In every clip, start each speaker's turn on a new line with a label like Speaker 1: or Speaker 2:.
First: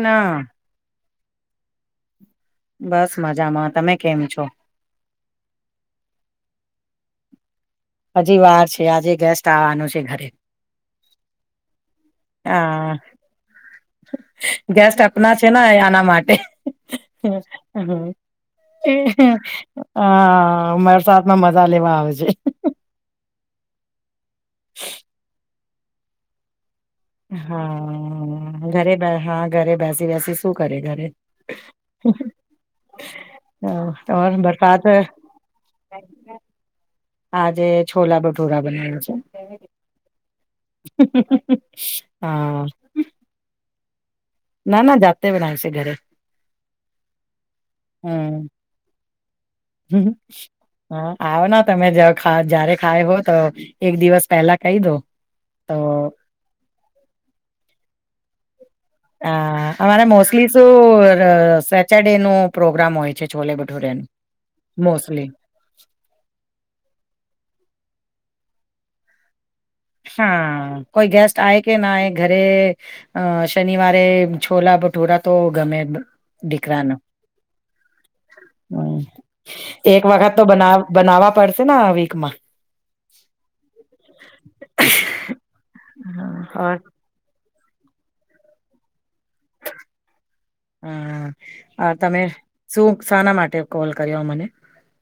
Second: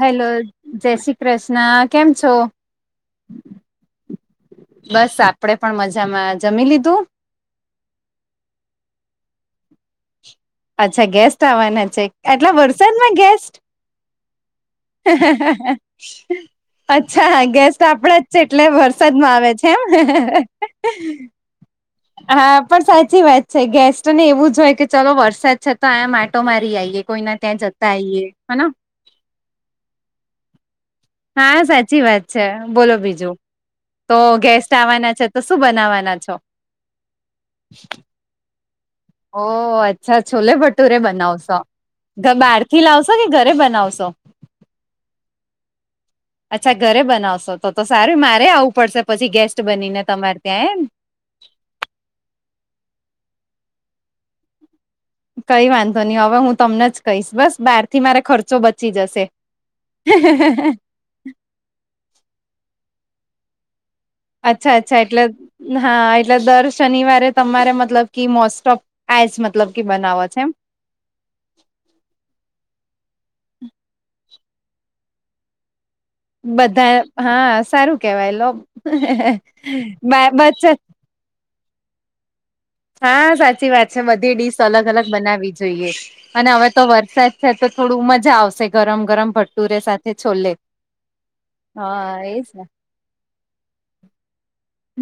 Speaker 1: Hello જય શ્રી કૃષ્ણ કેમ છો
Speaker 2: બસ મજામાં તમે કેમ છો
Speaker 1: બસ આપડે પણ મજામાં જમી લીધું
Speaker 2: હજી વાર છે આજે ગેસ્ટ આવવાનો છે ઘરે
Speaker 1: અચ્છા ગેસ્ટ આવવાના છે આટલા
Speaker 2: હા
Speaker 1: વરસાદમાં ગેસ્ટ
Speaker 2: ગેસ્ટ આપના છે ને આના માટે
Speaker 1: [inaudible] અચ્છા ગેસ્ટ આપડા જ છે એટલે વરસાદમાં આવે છે એમ
Speaker 2: હા [unintelligible]
Speaker 1: હા પણ સાચી વાત છે ગેસ્ટને એવું જ હોય કે ચલો વરસાદ છે તો આમ માટો મારી આઈએ કોઈના ત્યાં જતા આઈએ
Speaker 2: હા
Speaker 1: હને
Speaker 2: ઘરે હા ઘરે બેસી બેસી શું કરે ઘરે
Speaker 1: હા સાચી વાત છે બોલો બીજું
Speaker 2: હ,
Speaker 1: તો
Speaker 2: ઓર
Speaker 1: ગેસ્ટ
Speaker 2: બરસાત
Speaker 1: આવવાના છે તો શું બનાવવાના છો
Speaker 2: આજે છોલા ભટોરા બનાવે છે
Speaker 1: ઓ અચ્છા છોલે ભટુરે બનાવશો તો બહાર
Speaker 2: હા
Speaker 1: થી લાવશો કે ઘરે બનાવશો
Speaker 2: ના, ના, જાતે બનાવશે ઘરે
Speaker 1: અચ્છા ઘરે બનાવશો તો તો સારું
Speaker 2: હમ
Speaker 1: મારેય આવવું પડશે પછી ગેસ્ટ બનીને તમારે ત્યાં એમ
Speaker 2: આવોન તમે જયારે ખાવ ત્યારે ખાહો તો એક દિવસ પહેલા કહી દો
Speaker 1: કઈ
Speaker 2: તો
Speaker 1: વાંધો ની હવે હું તમને જ કહીશ બસ બારથી મારા ખર્ચો બ
Speaker 2: હા, અમારે મોસ્ટલી શું સેટરડે નો પ્રોગ્રામ હોય છે છોલે ભઠુરે ન
Speaker 1: અચ્છા અચ્છા એટલે હા એટલે દર શનિવારે તમારે મતલબ કે મોસ્ટ ઓફ આઈસ મતલબ કે બનાવો છે એમ
Speaker 2: હા, કોઈ ગેસ્ટ આય કે ના આય ઘરે અ શનિવારે છોલા ભઠોરા તો ગમે દીકરાનો
Speaker 1: બધા, હા સારું કેવાયલો
Speaker 2: હમ એક વખત
Speaker 1: દાળ
Speaker 2: તો
Speaker 1: ભાત
Speaker 2: બના બનાવવા પડશે ને આ વીક માં
Speaker 1: હા, સાચી વાત છે બધી ડીશ અલગ અલગ બનાવી જોઈએ અને
Speaker 2: હા
Speaker 1: હવે
Speaker 2: ઓર
Speaker 1: તો વરસાદ તો થોડું મજા આવશે ગરમ ગરમ ભટુરે સાથે છોલે
Speaker 2: હા, તમે
Speaker 1: એજ ને
Speaker 2: શું શાના માટે કોલ કર્યો મને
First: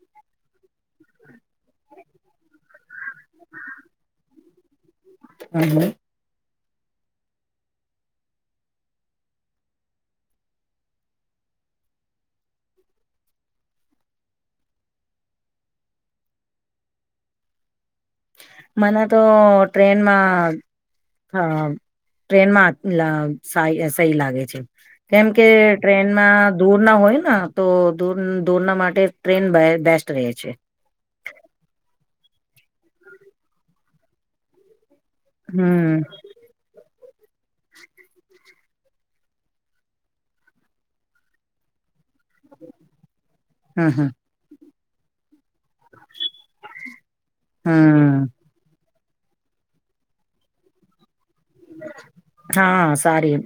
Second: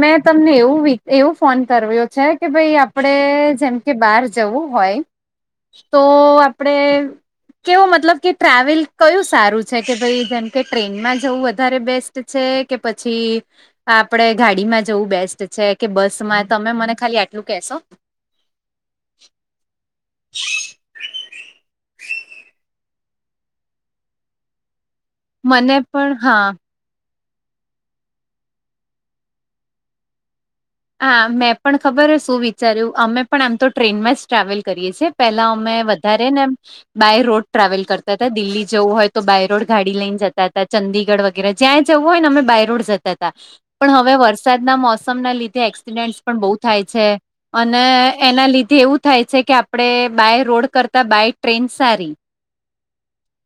Speaker 1: મેં તમને એવું એવું ફોન કર્યો છે કે ભાઈ આપડે જેમ કે બહાર જવું હોય
Speaker 2: હમ, હમ.
Speaker 1: તો આપડે કેવો મતલબ કે ટ્રાવેલ કયું સારું છે કે ભઈ જેમ કે ટ્રેનમાં જવું વધારે બેસ્ટ છે કે પછી આપડે ગાડીમાં જવું બેસ્ટ છે કે બસ માં તમે મને ખાલી આટલું કેશો
Speaker 2: મને તો ટ્રેનમાં અ ટ્રેનમાં લઈ સહી લાગે છે કેમ કે
Speaker 1: મને પણ
Speaker 2: ટ્રેનમાં
Speaker 1: હા
Speaker 2: દૂર ના હોય તો દોરના માટે ટ્રેન બેસ્ટ રહે છે
Speaker 1: હા, મેં પણ ખબર શું વિચાર્યું અમે પણ આમ તો ટ્રેનમાં જ ટ્રાવેલ કરીએ છીએ પેલા અમે
Speaker 2: હમ
Speaker 1: વધારે ને બાય રોડ ટ્રાવેલ કરતા હતા દિલ્હી જવું હોય તો બાય રોડ ગાડી લઈને જતા હતા ચંદીગઢ જ્યાં જવું હોય ને અમે બાયરોડ જતા હતા
Speaker 2: હમ
Speaker 1: પણ
Speaker 2: હમ
Speaker 1: હવે વરસાદના મોસમ ના લીધે એકસીડન્ટ પણ બહુ થાય અને
Speaker 2: હમ
Speaker 1: એના લીધે એવું થાય છે કે આપણે બાય રોડ કરતા બાઈ
Speaker 2: હા, સારી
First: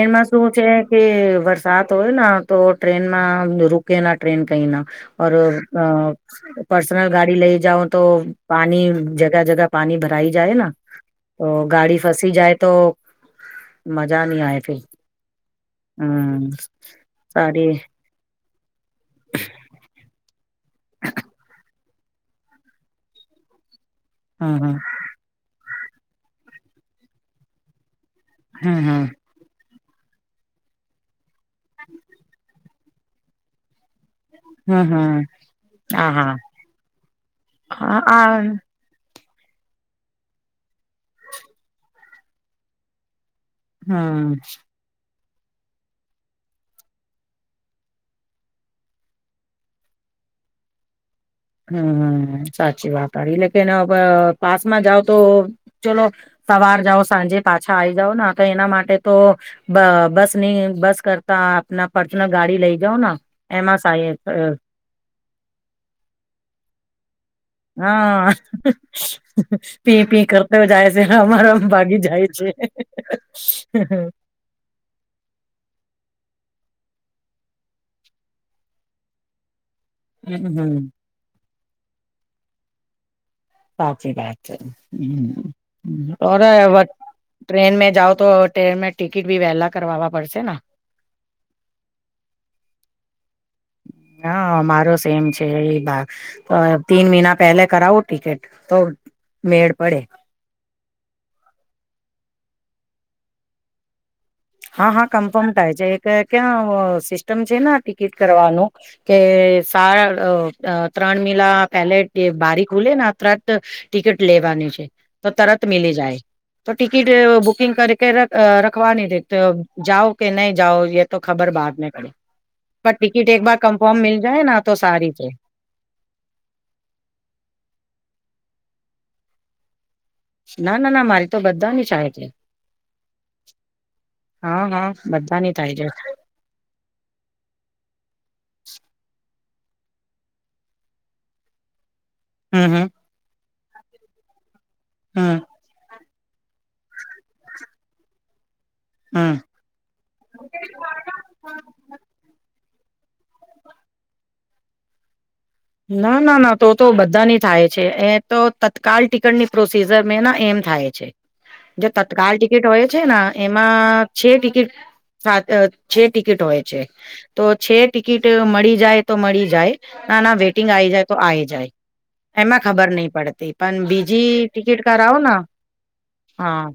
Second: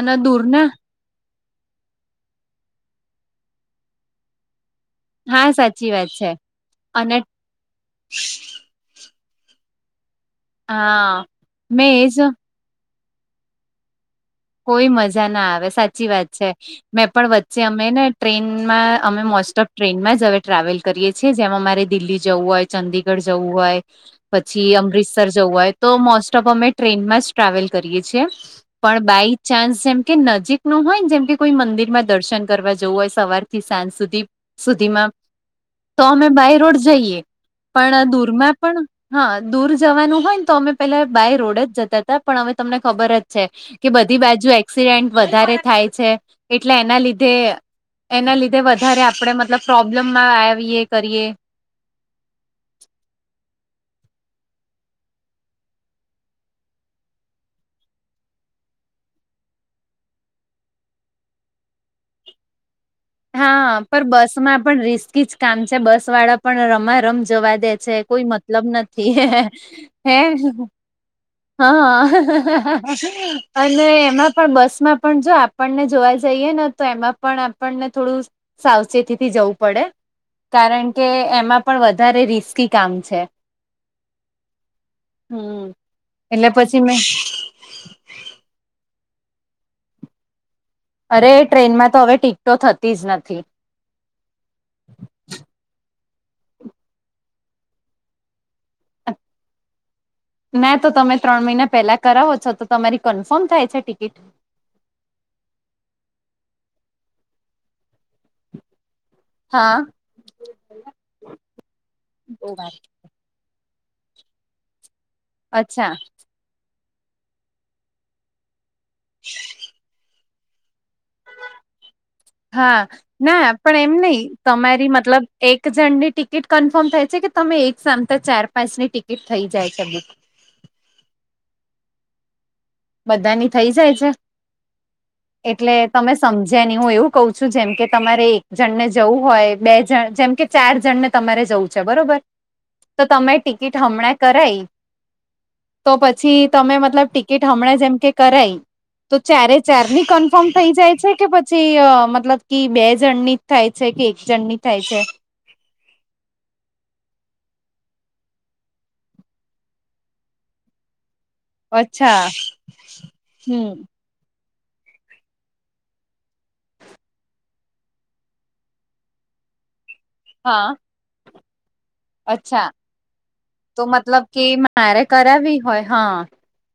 Speaker 1: અને
Speaker 2: શું
Speaker 1: દૂરના
Speaker 2: છે કે વરસાદ હોય ના તો ટ્રેનમાં રૂકે ના ટ્રેન કઈ ના ઓર
Speaker 1: હા
Speaker 2: અ
Speaker 1: સાચી વાત છે
Speaker 2: પર્સનલ
Speaker 1: અને
Speaker 2: ગાડી લઈ જાઓ તો પાની જગહ જગહ પાની ભરાઈ જાયન
Speaker 1: હા
Speaker 2: તો
Speaker 1: મેં
Speaker 2: ગાડી
Speaker 1: એજ
Speaker 2: ફસી જાય તો મજા ની આય
Speaker 1: કોઈ મજા ના આવે સાચી વાત છે, મેં પણ વચ્ચે
Speaker 2: સારી
Speaker 1: અમે ને ટ્રેનમાં અમે મોસ્ટ ઓફ ટ્રેનમાં જ હવે ટ્રાવેલ કરીએ છીએ જેમાં અમારે દિલ્હી જવું હોય ચંદીગઢ જવું હોય
Speaker 2: હમ
Speaker 1: પછી
Speaker 2: હમ
Speaker 1: અમૃત જવું હોય તો મોસ્ટ ઓફ અમે ટ્રેનમાં જ ટ્રાવેલ કરીએ છીએ
Speaker 2: હમ હમ
Speaker 1: પણ બાય ચાન્સ જેમ કે નજીક નું હોય ને જેમ કે કોઈ મંદિર માં દર્શન કરવા જવું હોય સે સવારથી સાંજ સુધી પ
Speaker 2: હમ
Speaker 1: સુધીમાં,
Speaker 2: હમ
Speaker 1: તો
Speaker 2: હા
Speaker 1: અમે
Speaker 2: હા
Speaker 1: બાય રોડ જઈએ,
Speaker 2: હા
Speaker 1: પણ
Speaker 2: આ
Speaker 1: દૂરમાં પણ હા, દૂર જવાનું હોય ને તો અમે પેલા બાય રોડ જ જતા તા પણ હવે તમને ખબર જ છે કે બધ
Speaker 2: હમ
Speaker 1: એક્સિડેન્ટ વધારે થાય છે એટલે એના લીધે. એના લીધે વધારે આપણે મતલબ પ્રોબ્લેમમાં આવીએ કરીએ.
Speaker 2: હમ સાચી વાત આ લેક પાસમાં જાવ તો. ચલો સવાર જાઓ સાંજે પાછા આવી જાઓ ના તો એના માટે તો. બ બસ ની બસ કરતા આપના પર્સનલ ગાડી લઈ જાઓ ના.
Speaker 1: હા પણ બસ માં પણ રિસ્કી જ કામ છે બસ વાળા પણ રમા રમ જવા દે. દે છે કોઈ
Speaker 2: હા
Speaker 1: મતલબ નથી હે
Speaker 2: એસે અમારો
Speaker 1: હા અને
Speaker 2: હમ
Speaker 1: એમા પણ બસ માં પણ જો આપણને જોવા જઈએ ને તો એમાં પણ આપણને થોડું સાવચેતીથી જવું પડે.
Speaker 2: હમ
Speaker 1: કારણ કે એમાં પણ વધારે રિસ્કી કામ છે.
Speaker 2: સાચી વાત છે.
Speaker 1: હમ એટલે પછી
Speaker 2: તોરાહ
Speaker 1: મેં
Speaker 2: ટ્રેન મે જાવ તો ટ્રેનમાં ટિકિટ બી વહેલા કરવા પડશે ના
Speaker 1: અરે ટ્રેનમાં તો હવે ટિકટો થતી જ નથી.
Speaker 2: હા મારો સેમ છે એ બાગ તો તીન મહિના પહેલે કરાવું ટિકિટ તો મેળ પડે.
Speaker 1: ના તો તમે ત્રણ મહિના પહેલા કરાવો છો તો તમારી કન્ફર્મ થાય છે ટિકિટ?
Speaker 2: હા હા કન્ફર્મ થાય છે એક ક્યાં સિસ્ટમ છે ને ટિકિટ કરવાનું કે
Speaker 1: હા
Speaker 2: સા ત્રણ મિલા પેલે બારીક હુલે ને અ ત્રણ ટિકિટ લેવાની છે તો તરત
Speaker 1: અચ્છા
Speaker 2: મિલી જાય. તો ટિકિટ બુકિંગ કરી કે રખવાની રે તો જાવ કે નહી જાઓ એ તો ખબર બહાર પડી
Speaker 1: હા ના પણ એમ નહ
Speaker 2: જાય ને તો
Speaker 1: તમારી
Speaker 2: સારી
Speaker 1: મતલબ
Speaker 2: છે
Speaker 1: એક જણની ટિકિટ કન્ફર્મ થાય છે કે તમે એક સામતા ચાર પાંચની ટિકિટ થઈ જાય છે બધી
Speaker 2: ના ના ના મારી તો બધાની થાય છે.
Speaker 1: બધાની થઈ જાય છે
Speaker 2: હા હા બધાની થાય
Speaker 1: એટલે
Speaker 2: છે
Speaker 1: તમે શું સમજે ને હું એવું કઉ છું જેમ કે તમારે એક જણ ને જવું હોય જેમ બે જણ જેમ કે ચાર જણને તમારે જવું છે બરોબર
Speaker 2: હમ હમ.
Speaker 1: તો તમે ટિકિટ હમણાં કરાઈ.
Speaker 2: હમ.
Speaker 1: તો પછી તમે મતલબ ટિકિટ હમણાં જેમ કે કરાઈ તો
Speaker 2: હમ
Speaker 1: ચારેય જ ચાર ની કન્ફર્મ થઈ જાય છે કે પછી મતલબ કે બે જણની જ થાય છે કે એક જણની થાય છે?
Speaker 2: ના ના ના તો તો બધાની થાય છે એ તો તત્કાલ ટીકટની પ્રોસીઝર મેં ના એમ થાય છે. જો
Speaker 1: અચ્છા
Speaker 2: તત્કાલ ટિકિટ હોય છે ના
Speaker 1: હમ
Speaker 2: એમાં છે ટિકિટ સાત છે ટિકિટ હોય છે તો છે ટિકિટ મળી જાય તો મળી જાય ના ના
Speaker 1: હા
Speaker 2: વેટિંગ આવી જાય તો આ જાય એમાં
Speaker 1: અચ્છા
Speaker 2: ખબર નહી પડતી
Speaker 1: તો
Speaker 2: પણ
Speaker 1: મતલબ
Speaker 2: બીજી
Speaker 1: કે
Speaker 2: ટિકિટ
Speaker 1: મારે
Speaker 2: કરાવો ને
Speaker 1: કરાવી હોય હા
Speaker 2: હા.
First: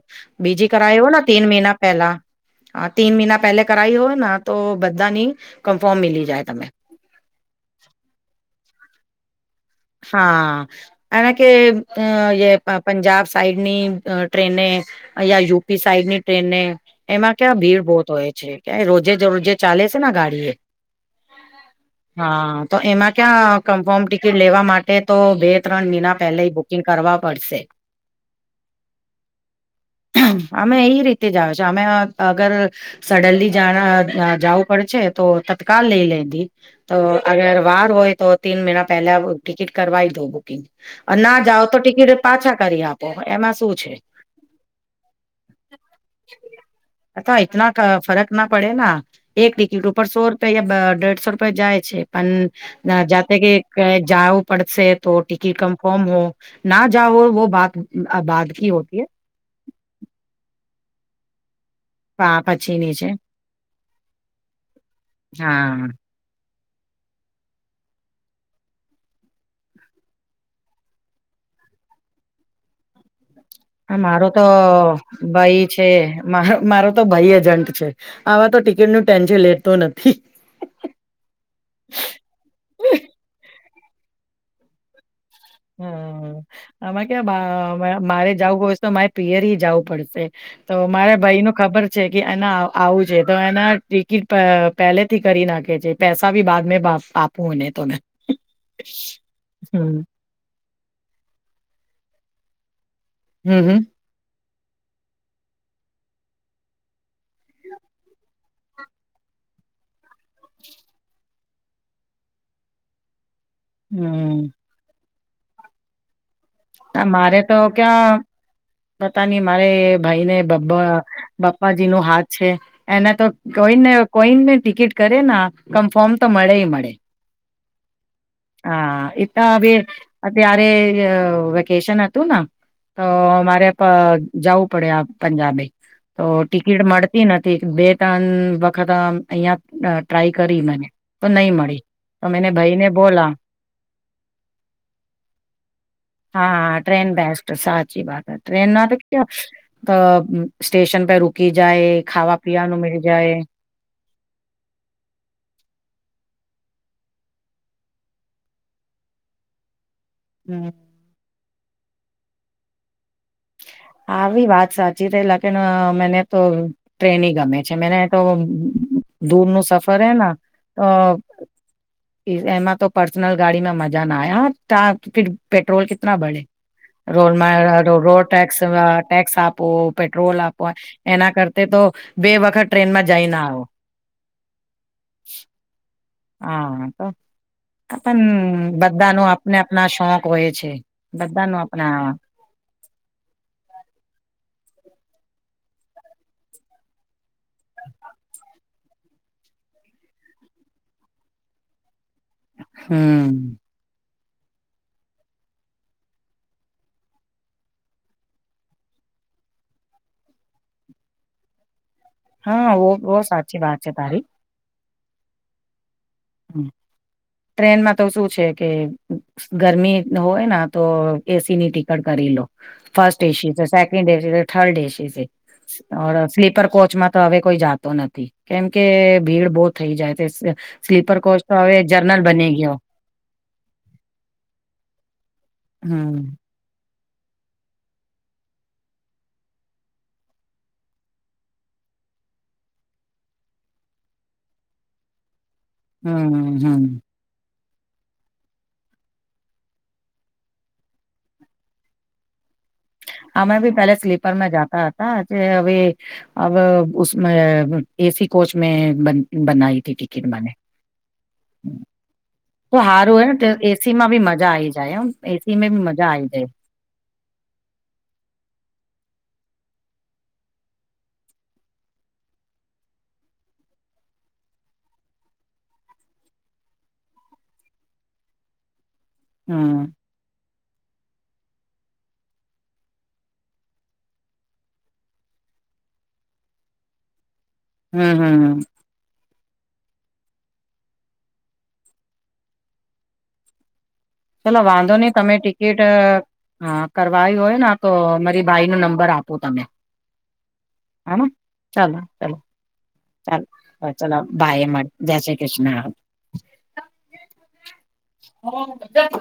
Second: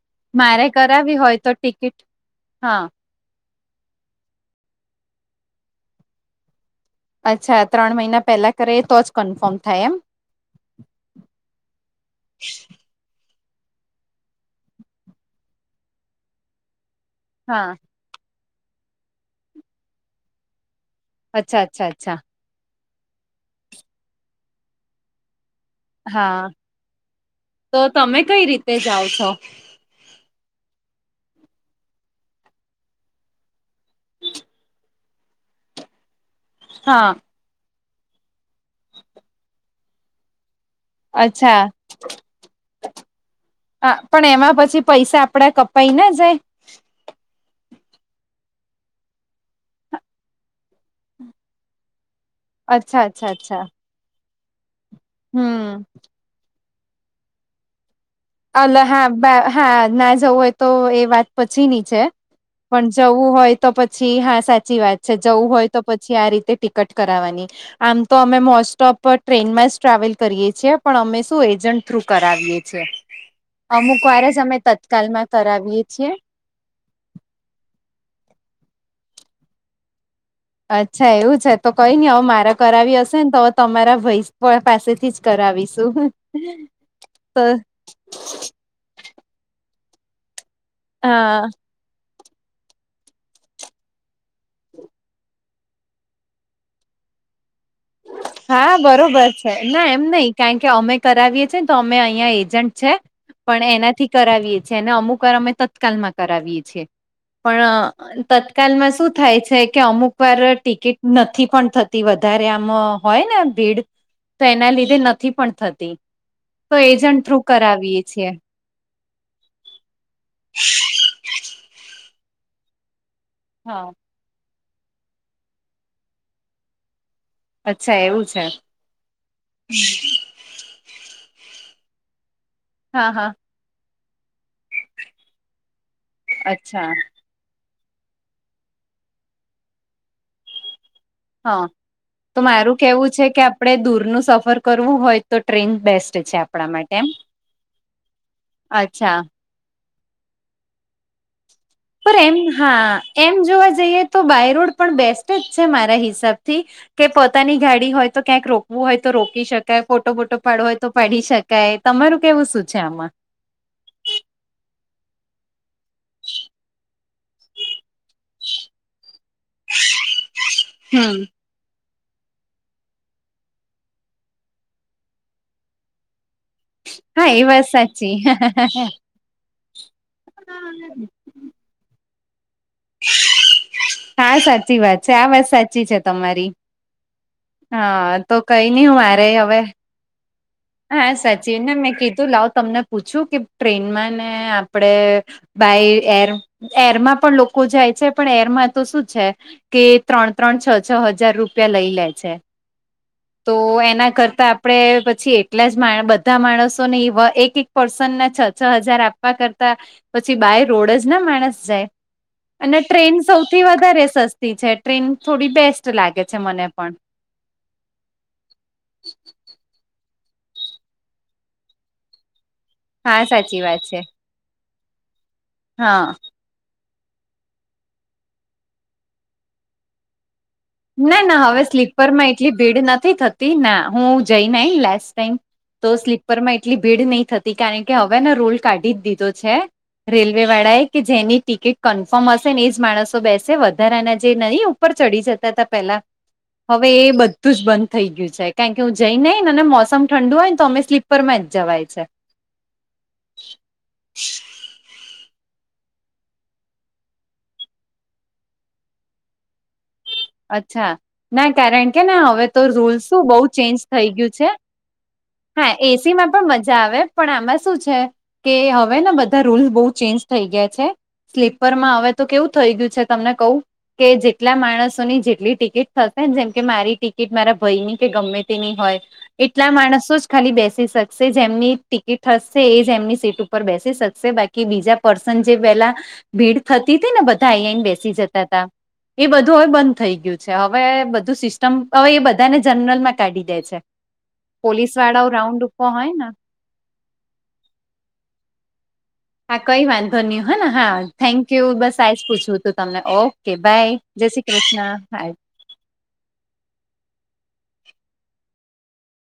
Speaker 1: મારે
Speaker 2: બીજી કરાય હો
Speaker 1: કરાવી
Speaker 2: ના
Speaker 1: હોય
Speaker 2: તીન
Speaker 1: તો
Speaker 2: મહિના
Speaker 1: ટિકિટ
Speaker 2: પેલા.
Speaker 1: હા.
Speaker 2: તીન મહિના પહેલે કરા ઈ હો ના તો બધાની કન્ફર્મ મિલી જાય તમે ટી
Speaker 1: અચ્છા ત્રણ મહિના પહેલા કરાઈ યે તો જ કન્ફોર્મ થાય એમ?
Speaker 2: હા અને કે યે બ પંજાબ સાઈડની ટ્રેને યા યુપી સાઈડની ટ્રેને એમાં ક્યાં
Speaker 1: હા,
Speaker 2: ભીડ બહુત હોય છે કયારે રોજે રોજે ચાલે છે ને આ ગાડી એ
Speaker 1: અચ્છા અચ્છા અચ્છા
Speaker 2: હાં તો એમાં ક્યાં કન્ફર્મ ટિકિટ લેવા માટ ટે તો બે ત્રણ મહિના
Speaker 1: અચ્છા
Speaker 2: પેલાય બુકિંગ કરવા પડશે
Speaker 1: તો તમે કઈ રીતે જાઓ છો?
Speaker 2: અમે ઈ રીતે જ આવે છે અમે અગર સડનલી જાણા જાવું પડે છે તો તત્કાલ લેઈ લેય તી તો
Speaker 1: હા
Speaker 2: અગર વાર હોય તો તીન મહિના પહેલા ટિકીટ કરવાઈ દે બુકિંગ અન ના
Speaker 1: અચ્છા
Speaker 2: જાઓ તો ટિકિટ પાછા કરી આપે એમાં શું છે
Speaker 1: હા, પણ એ કપાઈ ન જાય
Speaker 2: અથવા ઈતના ક ફરક ના પડે ના એક ટિકિટ ઉપર સો રૂપિયા યા બ દેઢસો રૂપે જાય છે પણ
Speaker 1: અચ્છા અચ્છા
Speaker 2: જાતે
Speaker 1: અચ્છા
Speaker 2: કે જાવુ પડશે તો ટિકિટ
Speaker 1: હમ
Speaker 2: કન્ફર્મ હો ના જાઓ વો બાત બાત
Speaker 1: અલ હા હા ના જવું હોય એ વાત પછી ની છે
Speaker 2: હૈ
Speaker 1: પણ
Speaker 2: પછીની છે
Speaker 1: જવું હોય તો પછી હા સાચી વાત છે જવું હોય તો
Speaker 2: હા
Speaker 1: પછી આ રીતે ટિકટ કરાવાની આમ તો અમે મોસ્ટ ઓફ ટ્રેનમાં જ ટ્રાવેલ કરીએ છીએ પણ અમે શું એજન્ટ થ્રુ કરાવીએ છે
Speaker 2: હ મારો તો ભાઈ
Speaker 1: કરાવીએ
Speaker 2: છે
Speaker 1: છીએ.
Speaker 2: માં હ મારો તો ભઈ એજન્ટ છે આવા તો ટિકિટનું ટેન્શન લેતો નથી
Speaker 1: અચ્છા એવું છે તો કંઈ ની હવે મારે કરાવી હશે ને તો તમારા ભઈ પાસેથી જ કરાવીશું.
Speaker 2: હં આમાં ક્યા
Speaker 1: તો
Speaker 2: બા મારે જાવું હ તો મારે પિયરેય જાવું પડશે તો મારા
Speaker 1: હા
Speaker 2: ભાઈનો ખબર છે કે ના આ આવવું છે તો એના ટિકિટ પ પેલે થી કરી નાખે છે પેસા ભી બાદમેં પાસ આપ પુને તો મેં
Speaker 1: હા બરોબર છે ના
Speaker 2: હમ્મ.
Speaker 1: એમ નઈ કારણ કે અમે કરાવીએ છીએ ને તો અમે અઈયા એજન્ટ છે
Speaker 2: હમ્મ
Speaker 1: પણ
Speaker 2: હમ્મ.
Speaker 1: એનાથી કરાવીએ છે ને અમુક વાર અમે તત્કાલમાં કરાવીએ છીએ પણ અ તત્કાલમાં શું થાય છે કે અમુક વાર ટિકિટ નથી પણ થતી વધારે આ મ હોય ને ભીડ તો
Speaker 2: હમ્મ
Speaker 1: એના લીધે નથી પણ થતી તો એજન્ટ થ્રુ
Speaker 2: મારે તો
Speaker 1: કરાવીએ
Speaker 2: ક્યાં
Speaker 1: છીએ
Speaker 2: પતા નઈ મારે ભાઈને બાબ્બા બાપ્પાજીનો હાથ છે એને તો
Speaker 1: હા.
Speaker 2: કોઈને કોઈને ટિકિટ કરે ના કન્ફર્મ તો મળેય મળે
Speaker 1: અચ્છા એવું છે
Speaker 2: હાં એ તા અવે અત્યારે અ વેકેશન અતું ના તો
Speaker 1: હા હા
Speaker 2: મા પ જાવું પડે આ પંજાબે તો ટિકિટ
Speaker 1: અચ્છા
Speaker 2: મળતી નથી બે તન વખત અ અઈયા ટ્રાય કરી મને પણ નઈ
Speaker 1: હા
Speaker 2: મળી
Speaker 1: તો
Speaker 2: મેને ભાઈ
Speaker 1: મારું
Speaker 2: ને
Speaker 1: કેવું છે
Speaker 2: બોલા
Speaker 1: કે આપણે દૂરનું સફર કરવું હોય તો ટ્રેન બેસ્ટ છે આપડા માટે એમ
Speaker 2: તો સાચી બાત હ ટ્રેન ના તો
Speaker 1: અચ્છા
Speaker 2: કેવા અ સ્ટેશન પે રૂ કી જાય
Speaker 1: પર એમ
Speaker 2: ખાવા પીવાનું
Speaker 1: હા
Speaker 2: મિલ જાય
Speaker 1: એમ જોવા જઈએ તો બાયરોડ પણ બેસ્ટ જ છે મારા હિસાબથી કે પોતાની ગાડી હોય તો ક્યાંક રોકવું હોય તો રોકી શક કે ફોટો બોટો પાડવો
Speaker 2: હમ.
Speaker 1: હોય તો પાડી શકાય તમારું કેવું શું છે આમાં
Speaker 2: આવી વાત સાચી છે લેકીન મેને તો ટ્રેને ગમે છે મને તો દૂરનું સફર હેના અ
Speaker 1: હમ.
Speaker 2: એમાં તો પર્સનલ ગાડી મે મજા ના આયા [unintelligible] પેટ્રોલ કીતના બઢે
Speaker 1: હા એ વાત સાચી
Speaker 2: [unintelligible] ટેક્સ આપો પેટ્રોલ આપો એના કરતા તો બે વખત ટ્રેનમાં જઈના આવો.
Speaker 1: હા સાચી વાત છે આ વાત સાચી છે. તમારી
Speaker 2: હા તો
Speaker 1: હા તો કઈ
Speaker 2: પણ
Speaker 1: નઈ હું
Speaker 2: બધા ન
Speaker 1: મારે
Speaker 2: આપને
Speaker 1: હવે
Speaker 2: આપના શોખ હોય છે
Speaker 1: હા
Speaker 2: બધા ન
Speaker 1: સચિન ને મેં
Speaker 2: આપણા
Speaker 1: કીધું લાવ તમને પૂછું કે ટ્રેનમાં ને આપડે બાય એર એરમાં પણ લોકો જાય છે પણ એરમાં તો શું છે કે ત્રણ ત્રણ છ છ હજાર રૂપિયા લઈ લે છે.
Speaker 2: હમ
Speaker 1: તો એના કરતા આપણે પછી એટલા જ બધા માણસોને એક એક પર્સનને છ છ હજાર આપવા કરતા પછી બાય રોડ જ ના માણસ જાય.
Speaker 2: હા
Speaker 1: અને
Speaker 2: વો
Speaker 1: ટ્રેન
Speaker 2: વો સાચી
Speaker 1: સૌથી
Speaker 2: વાત છે તારી.
Speaker 1: [unintelligible] છે ટ્રેન થોડી બેસ્ટ લાગે છે
Speaker 2: હમ
Speaker 1: મને પણ
Speaker 2: ટ્રેનમાં તો શું છે કે ગરમી હોય ના તો એસી ની ટીકટ કરી લો ફર્સ્ટ
Speaker 1: હા
Speaker 2: એસી,
Speaker 1: સાચી વાત છે
Speaker 2: સેકન્ડ એસી થર્ડ એસી સે
Speaker 1: હા
Speaker 2: સ્લીપર કોચમાં તો હવે કોઈ જાતો નથી કેમકે ભીડ બહુ થઈ જાય તે
Speaker 1: ના ના હવે સ્લીપર માં એટલી ભીડ નથી થતી ના હું જઈને આઈ લાસ્ટ ટાઈમ તો
Speaker 2: હમ
Speaker 1: સ્લીપર માં એટલી ભીડ નહી થતી કારણ કે હવે ને રુલ કાઢી જ દીધો છે. રેલવે વાળા એ કે જેની ટિકીટ કન્ફર્મ હશે ને એજ માણસો બેસે વધારાના જે નહીં ઉપર ચડી જતા હતા પેલા
Speaker 2: હમ હમ
Speaker 1: હવે એ બધુ જ બંધ થઈ ગયું છે કારણ કે હું જઈન ને આઈને અને મોસમ ઠંડુ હોય ને તો અમે સ્લીપરમાં જ જવાય છે.
Speaker 2: અમે બી પહેેલા સ્લીપરમાં જાતા હતા જે હવે અબ ઉસમેં એસી કોચ મે બન બનાઇ
Speaker 1: અચ્છા ના કારણ કે ના હવે તો રૂલ્સ
Speaker 2: સારું
Speaker 1: શું
Speaker 2: હોય
Speaker 1: બહુ
Speaker 2: ને
Speaker 1: ચેન્જ
Speaker 2: એસી માં
Speaker 1: થઈ
Speaker 2: બી
Speaker 1: ગયું છે.
Speaker 2: મજા આઈ જાય એમ એસી મે
Speaker 1: હા
Speaker 2: બી મજા
Speaker 1: એસી
Speaker 2: આઈ
Speaker 1: માં
Speaker 2: જાય
Speaker 1: પણ મજા આવે પણ આમાં શું છે કે હવે બધા રૂલ બહુ ચેન્જ થઇ ગયા છે. સ્લીપરમાં હવે તો કેવું થઈ ગયું છે તમને કહું કે જેટલા માણસો ની જેટલી ટિકિટ થશેને જેમ કે મારી ટિકિટ મારા ભયની કે ગમે તેની હોય એટલા
Speaker 2: હમ
Speaker 1: માણસો જ ખાલી બેસી શકશે જેમની ટિકિટ હશે એજ એમની સીટ ઉપર બેસી શકશે બા કી બીજા પર્સન જે પેલા ભીડ થતી હતી ને બ ધા આઈને બેસી
Speaker 2: હમ હમ
Speaker 1: જતા હતા એ બધું હવે બંધ થઈ ગયું છે હવે બધું સિસ્ટમ હવે એ બધાને જનરલ માં કાઢી દે છે.
Speaker 2: ચલો વાંધો
Speaker 1: પોલીસ
Speaker 2: નહી
Speaker 1: વાળાઓ
Speaker 2: તમે
Speaker 1: રાઉન્ડ
Speaker 2: ટિકિટ
Speaker 1: ઉપર હોય ને
Speaker 2: કરવાય હોયને તો મારી બાઈ નો નંબર આ
Speaker 1: હા કઈ વાંધો નહીં હ હા થેન્ક યુ
Speaker 2: ચાલો
Speaker 1: બસ આજ
Speaker 2: ચાલો
Speaker 1: પૂછવું તું તમને
Speaker 2: ચાલો
Speaker 1: ઓકે બાય
Speaker 2: ચાલો
Speaker 1: જય શ્રી
Speaker 2: બાય મળ
Speaker 1: કૃષ્ણ
Speaker 2: [inaudible] [inaudible]